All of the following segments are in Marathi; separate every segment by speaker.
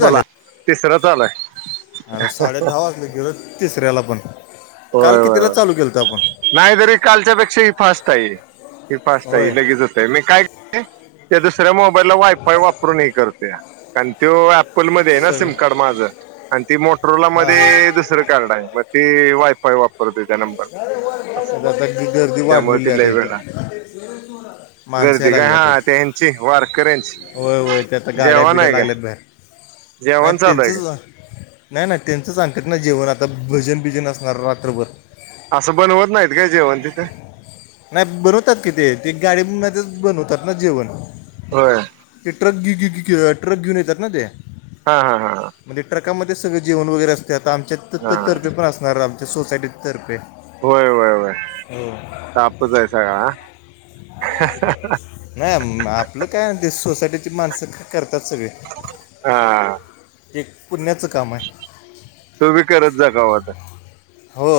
Speaker 1: बोला तिसरं आलंय
Speaker 2: अर साडे दहा वाजलं गेल तिसऱ्याला पण काल
Speaker 1: होय होय
Speaker 2: कितीला
Speaker 1: होय.
Speaker 2: चालू केेलत आपण
Speaker 1: नाही तरी कालच्यापेक्षा ही फास्ट आहे ही फास्ट आहे
Speaker 2: होय
Speaker 1: लगेच होत आहे मी कायस दुसऱ्या मोबाईलला वायफाय वापरूनही करते कारण तो ऍपलमध्येध्ये आहे ना
Speaker 2: सगळे
Speaker 1: सिम कार्ड माझं आणि ती मोटरोोला
Speaker 2: हां हां
Speaker 1: मध्ये दुसरं कार्ड आहे मग ते वायफाय वापरतेो त्या नंबर असं
Speaker 2: आता की गर्दी
Speaker 1: त्यामुळे
Speaker 2: वाढलेली
Speaker 1: ती
Speaker 2: आहेता
Speaker 1: लय वेळ लागते.
Speaker 2: इथं माणसा
Speaker 1: गर्दी काय
Speaker 2: लागल्याता
Speaker 1: हा
Speaker 2: एक
Speaker 1: त्यांची वारकऱ्यांची
Speaker 2: होय होय त्या आता गाड्या
Speaker 1: जेवण
Speaker 2: बिड्या
Speaker 1: आहे काय
Speaker 2: लागल्यात भहेर नाही
Speaker 1: जेवण चालू आहे
Speaker 2: त्यांचच
Speaker 1: काय
Speaker 2: नाही नाही त्यांच सांगतत ना जेवण आता भजन बीजन असणार रात्रभर
Speaker 1: असं बनवत नाहीत काय जेवण तिथं
Speaker 2: नाही बनवतात कि ते ते गाडी तेच बनवतात ना जेवण
Speaker 1: होय
Speaker 2: ते ट्रक ट्रक घेऊन येतात ना ते
Speaker 1: हा हा हा
Speaker 2: पकामध्ये सगळं जेवण वगैरे असते आता आमच्या
Speaker 1: हा
Speaker 2: तर्फे पण असणार आमच्या सोसायटीतर्फे हो
Speaker 1: पूजायच हाय हा..
Speaker 2: नाही आपलं काय ते सोसायटी... मानस करतात सगळे...
Speaker 1: हा..
Speaker 2: एक पुण्याचं काम आहे
Speaker 1: तू बी करत जा कवा तर..
Speaker 2: हो...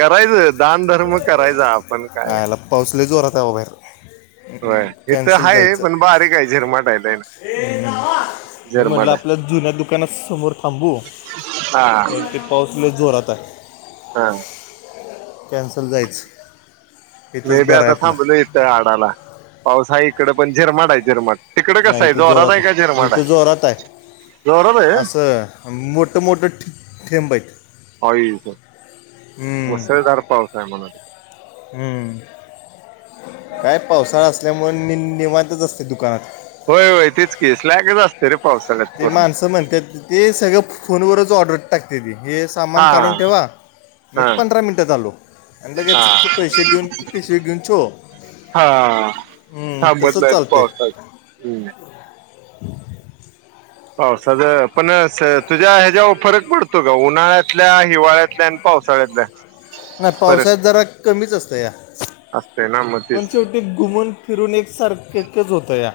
Speaker 1: करायचं... दान धर्म करायचा आपण काय...
Speaker 2: दबर...
Speaker 1: होय इथं
Speaker 2: कॅन्सल
Speaker 1: हाय
Speaker 2: जायचं
Speaker 1: पण बारीक आहे झिरमाट आहे लय नाही
Speaker 2: मी म्हटलं
Speaker 1: झिरमाट आहे
Speaker 2: आपल्या जुन्या दुकाना समोर थांबू
Speaker 1: हा
Speaker 2: कारण ते पाऊसने जोरात आहे
Speaker 1: हा
Speaker 2: कॅन्सल जायचं इथंच
Speaker 1: मी बी
Speaker 2: बरं
Speaker 1: आता
Speaker 2: आहे आपलं
Speaker 1: थांबलो इथ आडाला पाऊस आहे कि कडे पण झिरमड आहे झिरमड
Speaker 2: नाही तर जोरात इथ जोरात आहे
Speaker 1: जोरात आहे
Speaker 2: असं मोठ मोठं थेंब आहे
Speaker 1: हयच मुसळधार पाऊस आहे म्हणायचं..
Speaker 2: हम्म काय पावसाळा असल्यामुळे निवांतच असते दुकानात...
Speaker 1: होय होय तेच की स्लॅग असत रे... पावसाळ्यात
Speaker 2: ते
Speaker 1: पूर्ण
Speaker 2: माणसं म्हणतात ते सगळं फोनवरच ऑर्डर टाकते ती... हे
Speaker 1: हा
Speaker 2: सामान काढून ठेवा... मी
Speaker 1: हा
Speaker 2: पंधरा मिनटं चाललो आणि
Speaker 1: हा
Speaker 2: लगेच तो पैसे देऊन पिशवी घेऊन छो...
Speaker 1: हा हा बदलाच पावसात हम्म...
Speaker 2: ह...
Speaker 1: हो सध्या पण तुझ्या ह्याच्यावर फरक पडतो का उन्हाळ्यातल्या हिवाळ्यातल्या पावसाळ्यातल्या
Speaker 2: नाही
Speaker 1: फरक
Speaker 2: पावसाळ्यात जरा कमीच असत या
Speaker 1: असते ना मग
Speaker 2: पण
Speaker 1: तेच
Speaker 2: शेवटी घुमून फिरून एकसारखंच होतं या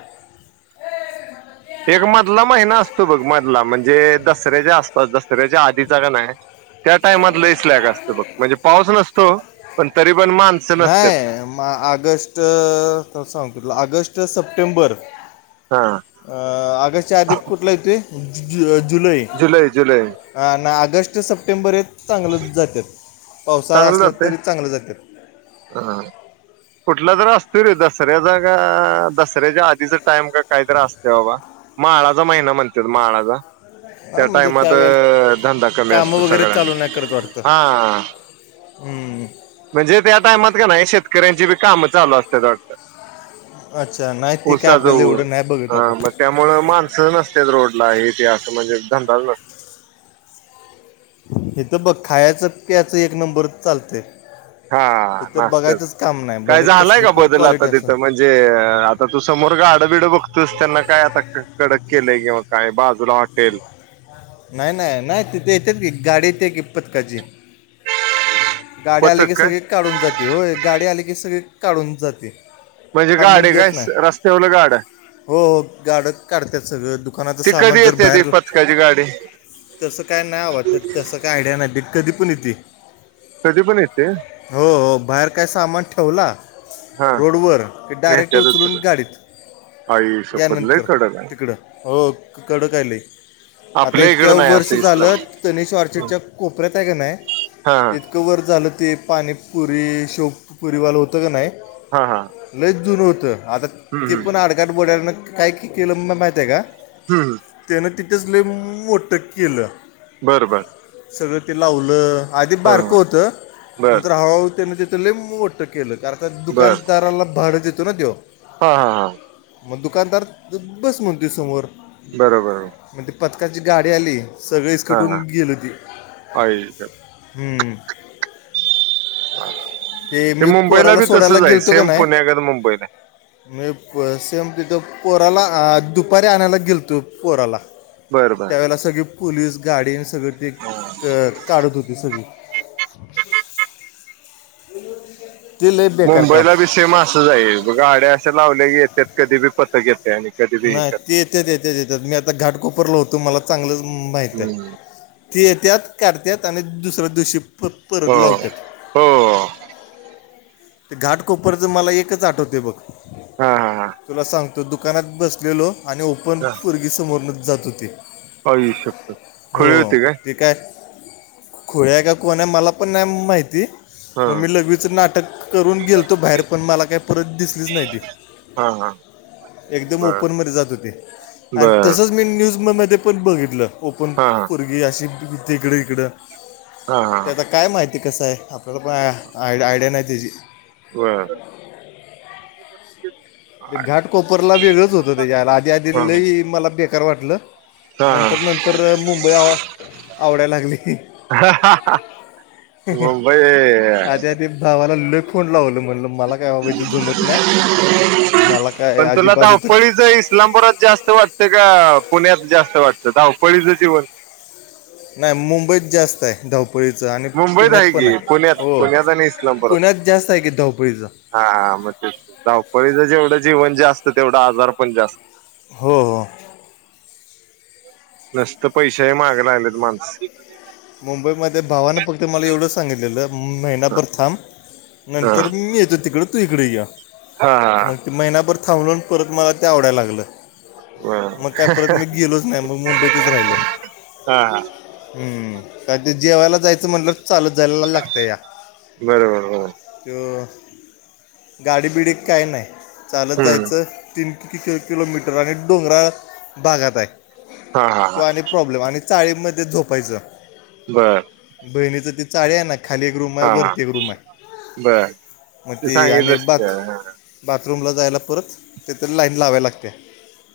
Speaker 1: तो बघ मधला म्हणजे दसऱ्याच्या आसपास दसऱ्याच्या आधीचा काणी त्या टाईमात लईस लॅग असत बघ म्हणजे पाऊस नसतो पण तरी पण माणसं नसतात
Speaker 2: नाही मग आ ऑगस्ट संप त ऑगस्ट सप्टेंबर-
Speaker 1: हा
Speaker 2: अ आगस्ट च्या आधी कुठला येते जुलै ना ऑगस्ट सप्टेंबर हे चांगलं जातात पावसाळा असला तरी चांगलं जाते.
Speaker 1: हां कुठला तर असतोय रे दसऱ्याचा का दसऱ्याच्या आधीचा टाइम का काहीतरी असते बाबा माळाचा महिना म्हणतात माळाचा
Speaker 2: हा
Speaker 1: त्या
Speaker 2: म्हणजे
Speaker 1: टाइमात
Speaker 2: त्यावेळेला
Speaker 1: धंदा कमी
Speaker 2: कामं
Speaker 1: असतो
Speaker 2: वगैरे चालू
Speaker 1: सगळ्यांना हां [inaudible]
Speaker 2: हमं
Speaker 1: म्हणजे त्या टाइमात का नाही शेतकऱ्यांची बी काम चालु असतेत वाटत
Speaker 2: अच्छा नाही ते काय आपल्याला
Speaker 1: ऊसाचऊर
Speaker 2: एवढं नाही बघत
Speaker 1: ह मग
Speaker 2: आपण
Speaker 1: त्यामुळ माणसं नसते रोडला हे ते असं म्हणजे धंदाल ना
Speaker 2: हे तर बघ खायचं प्याचं एक नंबरच चालते
Speaker 1: हा नास्ताच
Speaker 2: नाही
Speaker 1: काय
Speaker 2: भले
Speaker 1: झालंय
Speaker 2: कसली
Speaker 1: का
Speaker 2: पण
Speaker 1: बदल आता
Speaker 2: क्वालिटी असं
Speaker 1: तिथं म्हणजे आता तु समोर गाडबिडं बघतोस त्यांना काय आता कडक केलंय किंवा काय बाजूला हॉटेल
Speaker 2: नाही नाही नाही तिथे येत गाडीेत कि पथकाची गाडी आले
Speaker 1: पथक
Speaker 2: की
Speaker 1: काय
Speaker 2: सगळी काढुन जाते होय गाडी आली की सगळी काढुन जाते
Speaker 1: म्हणजे
Speaker 2: थांबून
Speaker 1: गाडी आहे
Speaker 2: देत
Speaker 1: काय
Speaker 2: नाही
Speaker 1: रस्त्यावरलं गाड्या
Speaker 2: हो हो गाड्या काढतात सगळं दुकानाचं
Speaker 1: ती कधी
Speaker 2: सामान जर
Speaker 1: येते ती
Speaker 2: बाहेर
Speaker 1: पथकाची गाडी
Speaker 2: तसं काय नाही व्हतं तसं काय आयडिया नाही बी कधी पण येते
Speaker 1: कधी पण येते
Speaker 2: हो हो बाहेर काय सामान ठेवला
Speaker 1: हा
Speaker 2: रोडवर ते डायरेक्ट
Speaker 1: नेत्यातच
Speaker 2: उचलून गाडीत
Speaker 1: आई शपथ लय
Speaker 2: यानंतर
Speaker 1: कडक आहे
Speaker 2: तिकडं हो कड खायले आता
Speaker 1: आपल्या
Speaker 2: इतक्या
Speaker 1: इकडं नाही
Speaker 2: वर्ष
Speaker 1: असं
Speaker 2: झालं
Speaker 1: इस्लाम
Speaker 2: तनिष ऑर्चिडच्या कोपऱ्यात आहे का नाही
Speaker 1: हा
Speaker 2: इतकं वर झालं ते पाणीपुरी शेवपुरीवालं होतं का नाही
Speaker 1: हा हा
Speaker 2: लय जुन होतं आता
Speaker 1: हम्म
Speaker 2: ते
Speaker 1: हम्म
Speaker 2: पण आडकाट बोडन काय कलं म माहित आहे का
Speaker 1: हम् ह
Speaker 2: तसले मो मोट केलं
Speaker 1: बरं बर
Speaker 2: सगळं ते लावलं आधी
Speaker 1: हा
Speaker 2: बारकं होतं
Speaker 1: बर
Speaker 2: नंतर हळूहळू त्याने तिथले मोटतं केलं कारता
Speaker 1: बर
Speaker 2: दुकानदाराला भाड देतो ना तेो
Speaker 1: हा हा हा
Speaker 2: मग दुकानदार बस म्हणते समोर
Speaker 1: बरोबर
Speaker 2: त पथकाची गाडी आली
Speaker 1: हा
Speaker 2: सगळेचकटून
Speaker 1: हा
Speaker 2: गेलती
Speaker 1: आई ग.
Speaker 2: ह
Speaker 1: ह
Speaker 2: ते मी पोराला सोडायला गेलतो का
Speaker 1: सेम
Speaker 2: नाही
Speaker 1: पुण्यागत मुंबईला
Speaker 2: मी सेम तर पोराला दुपारी आणायला गेलतो पोराला
Speaker 1: बरं बर
Speaker 2: त्यावेळेला सगळी पोलीस गाडी आणि सगळे ते काढत होती सगळी ते लय बेकार काम
Speaker 1: मुंबईला बी सेम असंच आहे गाड्या अशे लावल्या की येतात कधी बी पथक येते आणि कधी बी हे
Speaker 2: नाही
Speaker 1: करते
Speaker 2: ते येतच येतच येत मी आता घाटकोपरल होतो मला चांगलं माहित आहे
Speaker 1: हम्म
Speaker 2: ती येत्यात काढत्यात आणि दुसऱ्या दिवशी त
Speaker 1: हो
Speaker 2: परत लावतात
Speaker 1: हो
Speaker 2: ते घाटकोपरच मला एकच आठवते बघ
Speaker 1: हा हा
Speaker 2: तुला सांग तो दुकानात बसलेलो आणि ओपन परगी समोरनच जात होती
Speaker 1: हो ये शकतो खळी होते काय
Speaker 2: खोय का कोणा आहे मला पण नाही माहिती
Speaker 1: हा
Speaker 2: मग मी लघवीच नाटक [inaudible] न गेलतो बाहेर पण मला काही परत दिसलीच नाही ती
Speaker 1: हा हा
Speaker 2: एकदम
Speaker 1: बर
Speaker 2: ओपन म जात होते आणि
Speaker 1: बर
Speaker 2: तसच मी न्यूज मग म ते पण बघितलं ओपन
Speaker 1: हा हा
Speaker 2: भरगी अशी तिकडे इिकडं
Speaker 1: हा हा
Speaker 2: त्या आता काय माहिती कसं आहे आपल्याला पण आयडिया नाही त्याची
Speaker 1: ह
Speaker 2: ते घाट कोपरला वेगळंच होतं त्याच्या आधी आधीलाही मला बेकार वाटलं
Speaker 1: हा
Speaker 2: नंतर नंतर मुंबई आव आवडायला लागली
Speaker 1: हा मुंबई
Speaker 2: आधी आधी भावाला लुक फोन लावल म्हणल मला काय बाबायच जमत नाही मला काय
Speaker 1: पण तुला
Speaker 2: अजिबात इथं
Speaker 1: धपळीच इस्लामपुरात जास्त वाटत का पुण्यात जास्त वाटतं धावपळीचं जीवन
Speaker 2: नाही मुंबईत जास्त आहे धा धपळीचं आणि
Speaker 1: मुंबईत
Speaker 2: पुण्यात पण
Speaker 1: की
Speaker 2: आहे
Speaker 1: पुण्यात
Speaker 2: हो
Speaker 1: पुण्यात आणि इस्लामपुरात
Speaker 2: पुण्यात जास्त आहे की धवपळीचं
Speaker 1: हा मग ते वपळीचं जेवढं जीवन जास्त तेवढा आजार पण जास्त
Speaker 2: हो हो
Speaker 1: नसत पैशही मागला आणलेत माणस
Speaker 2: मुंबईमध्येध्ये भावानं फक्त मला एवढं सांगितलेलं मेनाभर थांब
Speaker 1: हा
Speaker 2: नंतर मी येतो तिकड तू इकडे ये
Speaker 1: हा हा
Speaker 2: मग ते महिनाभर थांबलं परत मला ते आवडायला लागलं मग काय परत मी गेलोच नाही मग मुंबईतच राहिलो
Speaker 1: हा
Speaker 2: हम्म का ते जेवायला जायचं म्हटलं चालू झायला लागत या
Speaker 1: बरोबर बरोबर
Speaker 2: गाडीबिडी काय नाही चालत
Speaker 1: हम्म
Speaker 2: जायचं तीन किती किलोमीटर आणि डोंगराळ भागात आहे
Speaker 1: हा हा
Speaker 2: कि
Speaker 1: हा
Speaker 2: आणि प्रॉब्लेम आणि चाळी मध्ये झोपायच
Speaker 1: बर
Speaker 2: बहिणीच ती चाळ ना खाली एक रूम आहे
Speaker 1: हा हा
Speaker 2: वरती एक रूम आहे
Speaker 1: बर
Speaker 2: मग ते
Speaker 1: सांगितलंस
Speaker 2: आणिथ
Speaker 1: की त्याला
Speaker 2: रूमला जायला परत त्यातरी लाईन लाव्या लागते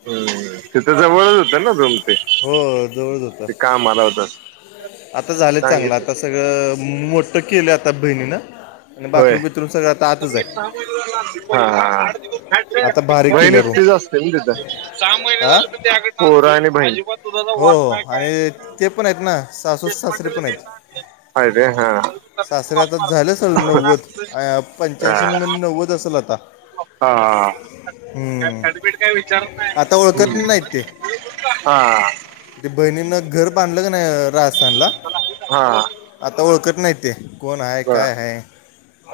Speaker 1: हम् तिथ जवळच होतं ना जोम ते
Speaker 2: हो जवळच
Speaker 1: ते
Speaker 2: होतं
Speaker 1: काम आला होत
Speaker 2: आता झालं चांगलं आता सगळं मोठ केलं आता बहिणी न आणि
Speaker 1: होय
Speaker 2: बाथरू बिथरूम सगळं
Speaker 1: [unintelligible] हा
Speaker 2: आता भारी केलं
Speaker 1: मैनत
Speaker 2: रूम
Speaker 1: तच असते ना तिथ सहा महिने
Speaker 2: हा
Speaker 1: झाले तर ते पोर आणि बहीण
Speaker 2: हो हो आणित ते पण आहेत ना सासूस सासरे पण आहेत
Speaker 1: आहे काय
Speaker 2: सासऱ्ये आता झाल्या आसेल नव्वद पंच्याऐंशी नव्वद असेल आता
Speaker 1: हा हा ती
Speaker 2: हम्म.
Speaker 1: खडपीठ काय विचारत नाही आता हु
Speaker 2: ओळखत नाहीत ते
Speaker 1: हु हा हा
Speaker 2: ते बहिणीन घर बांधलं का नाही राहसाानला
Speaker 1: हा
Speaker 2: आता ओळखत नाही ते. कोण आहे
Speaker 1: बर
Speaker 2: काय आहे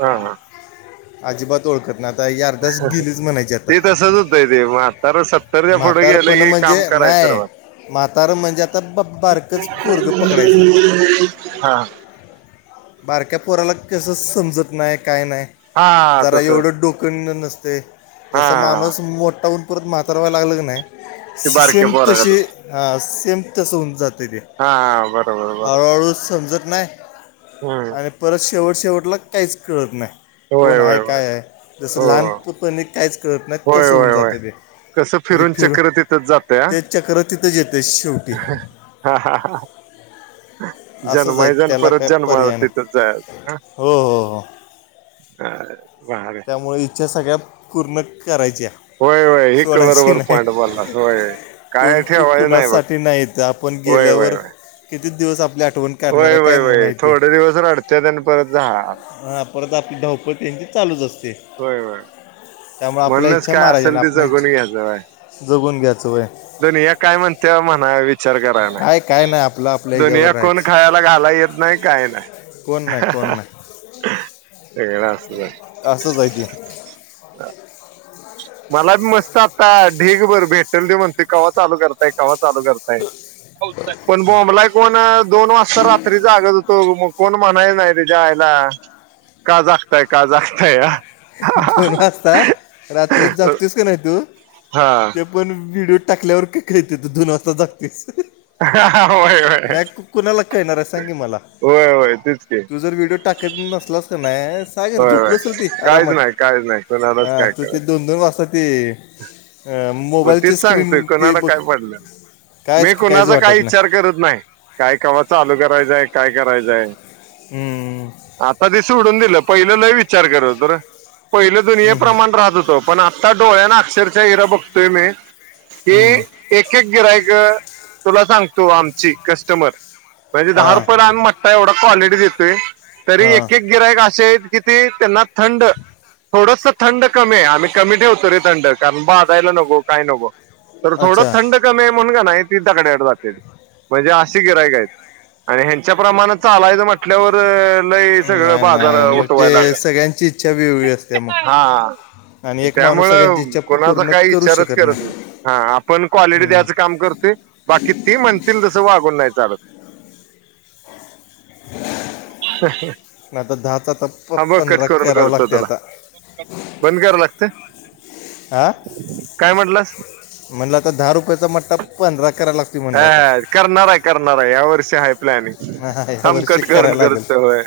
Speaker 1: हा हा
Speaker 2: अजिबा ओळखत नाही आता ही अर्धाच गेलीच म्हणायची आता
Speaker 1: ते तसच होतंय ते मग आता सत्तरच्या पुढे गेले की कामका पैसे रहवत
Speaker 2: म्हातार म्हणजे आता बा बारकच पोरग पकडायचं
Speaker 1: हा
Speaker 2: बारक्या पोराला कस समजत नाहे काहीय नाही
Speaker 1: हा
Speaker 2: जरा
Speaker 1: तस
Speaker 2: एवढं डोकं ननसते जस
Speaker 1: हा
Speaker 2: माणूस मोठाहोउन परत म्हातारवा लागलं नाही
Speaker 1: ते
Speaker 2: सी
Speaker 1: बारक्या
Speaker 2: सेम
Speaker 1: पोरागत
Speaker 2: तशे ह सेम तसं होऊन जात ते दे
Speaker 1: हा बरोबर बरोबर
Speaker 2: हाळु समजत नाही
Speaker 1: हम्म
Speaker 2: आणि परत शेवट शेवटला काहीच कळत नाही
Speaker 1: होय
Speaker 2: कोण आहे
Speaker 1: होय होय
Speaker 2: काय आहे जसं
Speaker 1: हो
Speaker 2: लहान पुतनी काहीच कळत नाही
Speaker 1: होय
Speaker 2: तसं होऊन
Speaker 1: होय होय
Speaker 2: जातं ते
Speaker 1: कसं
Speaker 2: म्हणजे
Speaker 1: फिरून
Speaker 2: फिर
Speaker 1: चक्र तिथंच जातय
Speaker 2: तेच चक्रच तिथंच येतेय शेवटी
Speaker 1: हा हा
Speaker 2: असंच आहे त
Speaker 1: जन्माय जण
Speaker 2: त्याला
Speaker 1: परत
Speaker 2: काय
Speaker 1: जन्माला
Speaker 2: पर्याय
Speaker 1: तिथंच
Speaker 2: नाही
Speaker 1: जायचं
Speaker 2: हो हो हो
Speaker 1: [unintelligible]
Speaker 2: त्यामुळे इच्छा सगळ्या पूर्ण करायच्या
Speaker 1: होय होय हे
Speaker 2: सोडायची
Speaker 1: बरोबर
Speaker 2: नाही
Speaker 1: पॉइंट बोललास होय काय
Speaker 2: कोणू
Speaker 1: ठेवायचं नाही बघ
Speaker 2: कुणासाठी नाहीेत ईथ आपण गे
Speaker 1: होय होय
Speaker 2: गेल्यावर
Speaker 1: होय
Speaker 2: कितीच दिवस आपल्या आठ ठवून काढणार
Speaker 1: होय होय
Speaker 2: काय म
Speaker 1: होय
Speaker 2: माहितीये
Speaker 1: थोडे दिवस रडत्यात आणि परत झालं
Speaker 2: परत आपली धावपळ तेची चालूच अस
Speaker 1: होय होय म्हणूनच
Speaker 2: इच्छा
Speaker 1: काय असेल
Speaker 2: महाराजांना
Speaker 1: ते
Speaker 2: आपल्या
Speaker 1: जगून
Speaker 2: इच्छा
Speaker 1: घ्यायचं होय.
Speaker 2: जगून घ्यायचं होय
Speaker 1: दुनिया काय म्हणते म्हणा विचार करायला
Speaker 2: काय काय नाही आपलं आपल्या
Speaker 1: दुनिया
Speaker 2: ह्याच्यावर
Speaker 1: कोण
Speaker 2: राहायचं
Speaker 1: खाला घाला येत. नाही काये नाये.
Speaker 2: कोण नाही कोण नाही.
Speaker 1: [unintelligible]
Speaker 2: असच हाय ते.
Speaker 1: मला बी मस्त आता ढेग भर भेटल दे म्हणते कवा चालू करताय कवा्हा चालु करताये पण बोबलाय कोन दोन वाजता रात्री जागत होत कोण म्हणाय नाही तीच्यायला काजगताय काजग
Speaker 2: दोन वाजता रात तर जगतेस का नाही तू
Speaker 1: हा
Speaker 2: ते पण व्हिडिओ टाकल्यावर की काय तू दोन वाजता जगतेस
Speaker 1: होय होय
Speaker 2: नाही कु कुणाला काळणार आहे सांगी मला
Speaker 1: होय होय तेच की
Speaker 2: तू जर व्हिडिओ टाकत नसलास का नाही सागर
Speaker 1: होय
Speaker 2: जो
Speaker 1: होय
Speaker 2: बसल ते
Speaker 1: काहीच
Speaker 2: आरामात
Speaker 1: नाही काहीच नाही
Speaker 2: ह
Speaker 1: कोणालाच काय
Speaker 2: त ते
Speaker 1: कळत
Speaker 2: दोन दोन वाजता ते
Speaker 1: वग
Speaker 2: मोबाईलची
Speaker 1: तेच
Speaker 2: स्क्रीन
Speaker 1: सांगतोय
Speaker 2: ते
Speaker 1: कोणाला
Speaker 2: बघ
Speaker 1: काय पडल मी
Speaker 2: कायच काहीच
Speaker 1: कुणाचा काही
Speaker 2: वाटत
Speaker 1: विच्चार करत नाही काय कावा चालू करायचंय काय करायचंय
Speaker 2: हम्म,
Speaker 1: आता दिस उडून दिलं पहिलं लई वि विचार करत होतोना पहिले दुनिये
Speaker 2: हम्म, हम्म,
Speaker 1: प्रमाण राहत होतो पण आत्ता डोळ्या ना अक्षरच्या हिरा बघ ही
Speaker 2: हम्म.
Speaker 1: एक एक गिरयक तुला सांगतो. तो आमची कस्टमर म्हणजे
Speaker 2: हा
Speaker 1: दहा रुपये लहान म्हट एवढा क्वालिटी देतोय. तरी
Speaker 2: हा
Speaker 1: एक एक गिरायक असे आहेत कि त्यांना थंड थोडस थंड कमी आहे आम्ही कमी ठेवतो रे थंड कारण बा ो काय नो तर थोड
Speaker 2: अच्छा
Speaker 1: थंड कमीण नाही ती दकड्या जात म्हणजे अशी गिरायक आणि ह्यांच्या प्रमाण चालायं म्हटल्यावर सगळं
Speaker 2: नाही
Speaker 1: बाजार
Speaker 2: नाही मग ते
Speaker 1: उठवाय लागल
Speaker 2: सगळ्यांची इच्छा वेगळी असते मग
Speaker 1: हा
Speaker 2: आणि एक
Speaker 1: त्यामु
Speaker 2: माणूस सगळ्यांची इच्छा पू-
Speaker 1: कोणाच
Speaker 2: पूर्ण
Speaker 1: काही
Speaker 2: करू शकत
Speaker 1: ार
Speaker 2: नाही
Speaker 1: आपण क्वालिटी
Speaker 2: हम्म.
Speaker 1: द्यायचं काम करतोय बाकी ते म्हणतील जस वागूनयचं चाल ह ह
Speaker 2: आता दहाचा आता प
Speaker 1: हा बघ कट
Speaker 2: पंधरा
Speaker 1: करून
Speaker 2: करावं
Speaker 1: करतो
Speaker 2: लागते
Speaker 1: तुला
Speaker 2: आता
Speaker 1: बंद करावं लागत
Speaker 2: हा
Speaker 1: काय म्हटलंस
Speaker 2: म्हणलं आता दहा रुपयाचा म्हटा पंधरा करायला लागते म्हणलं आता
Speaker 1: हा करणारा करणारा या वर्ष
Speaker 2: हा,
Speaker 1: प्लॅनिंग
Speaker 2: या
Speaker 1: आम
Speaker 2: वर्षी
Speaker 1: कटखण
Speaker 2: करायला लागेल
Speaker 1: करत होय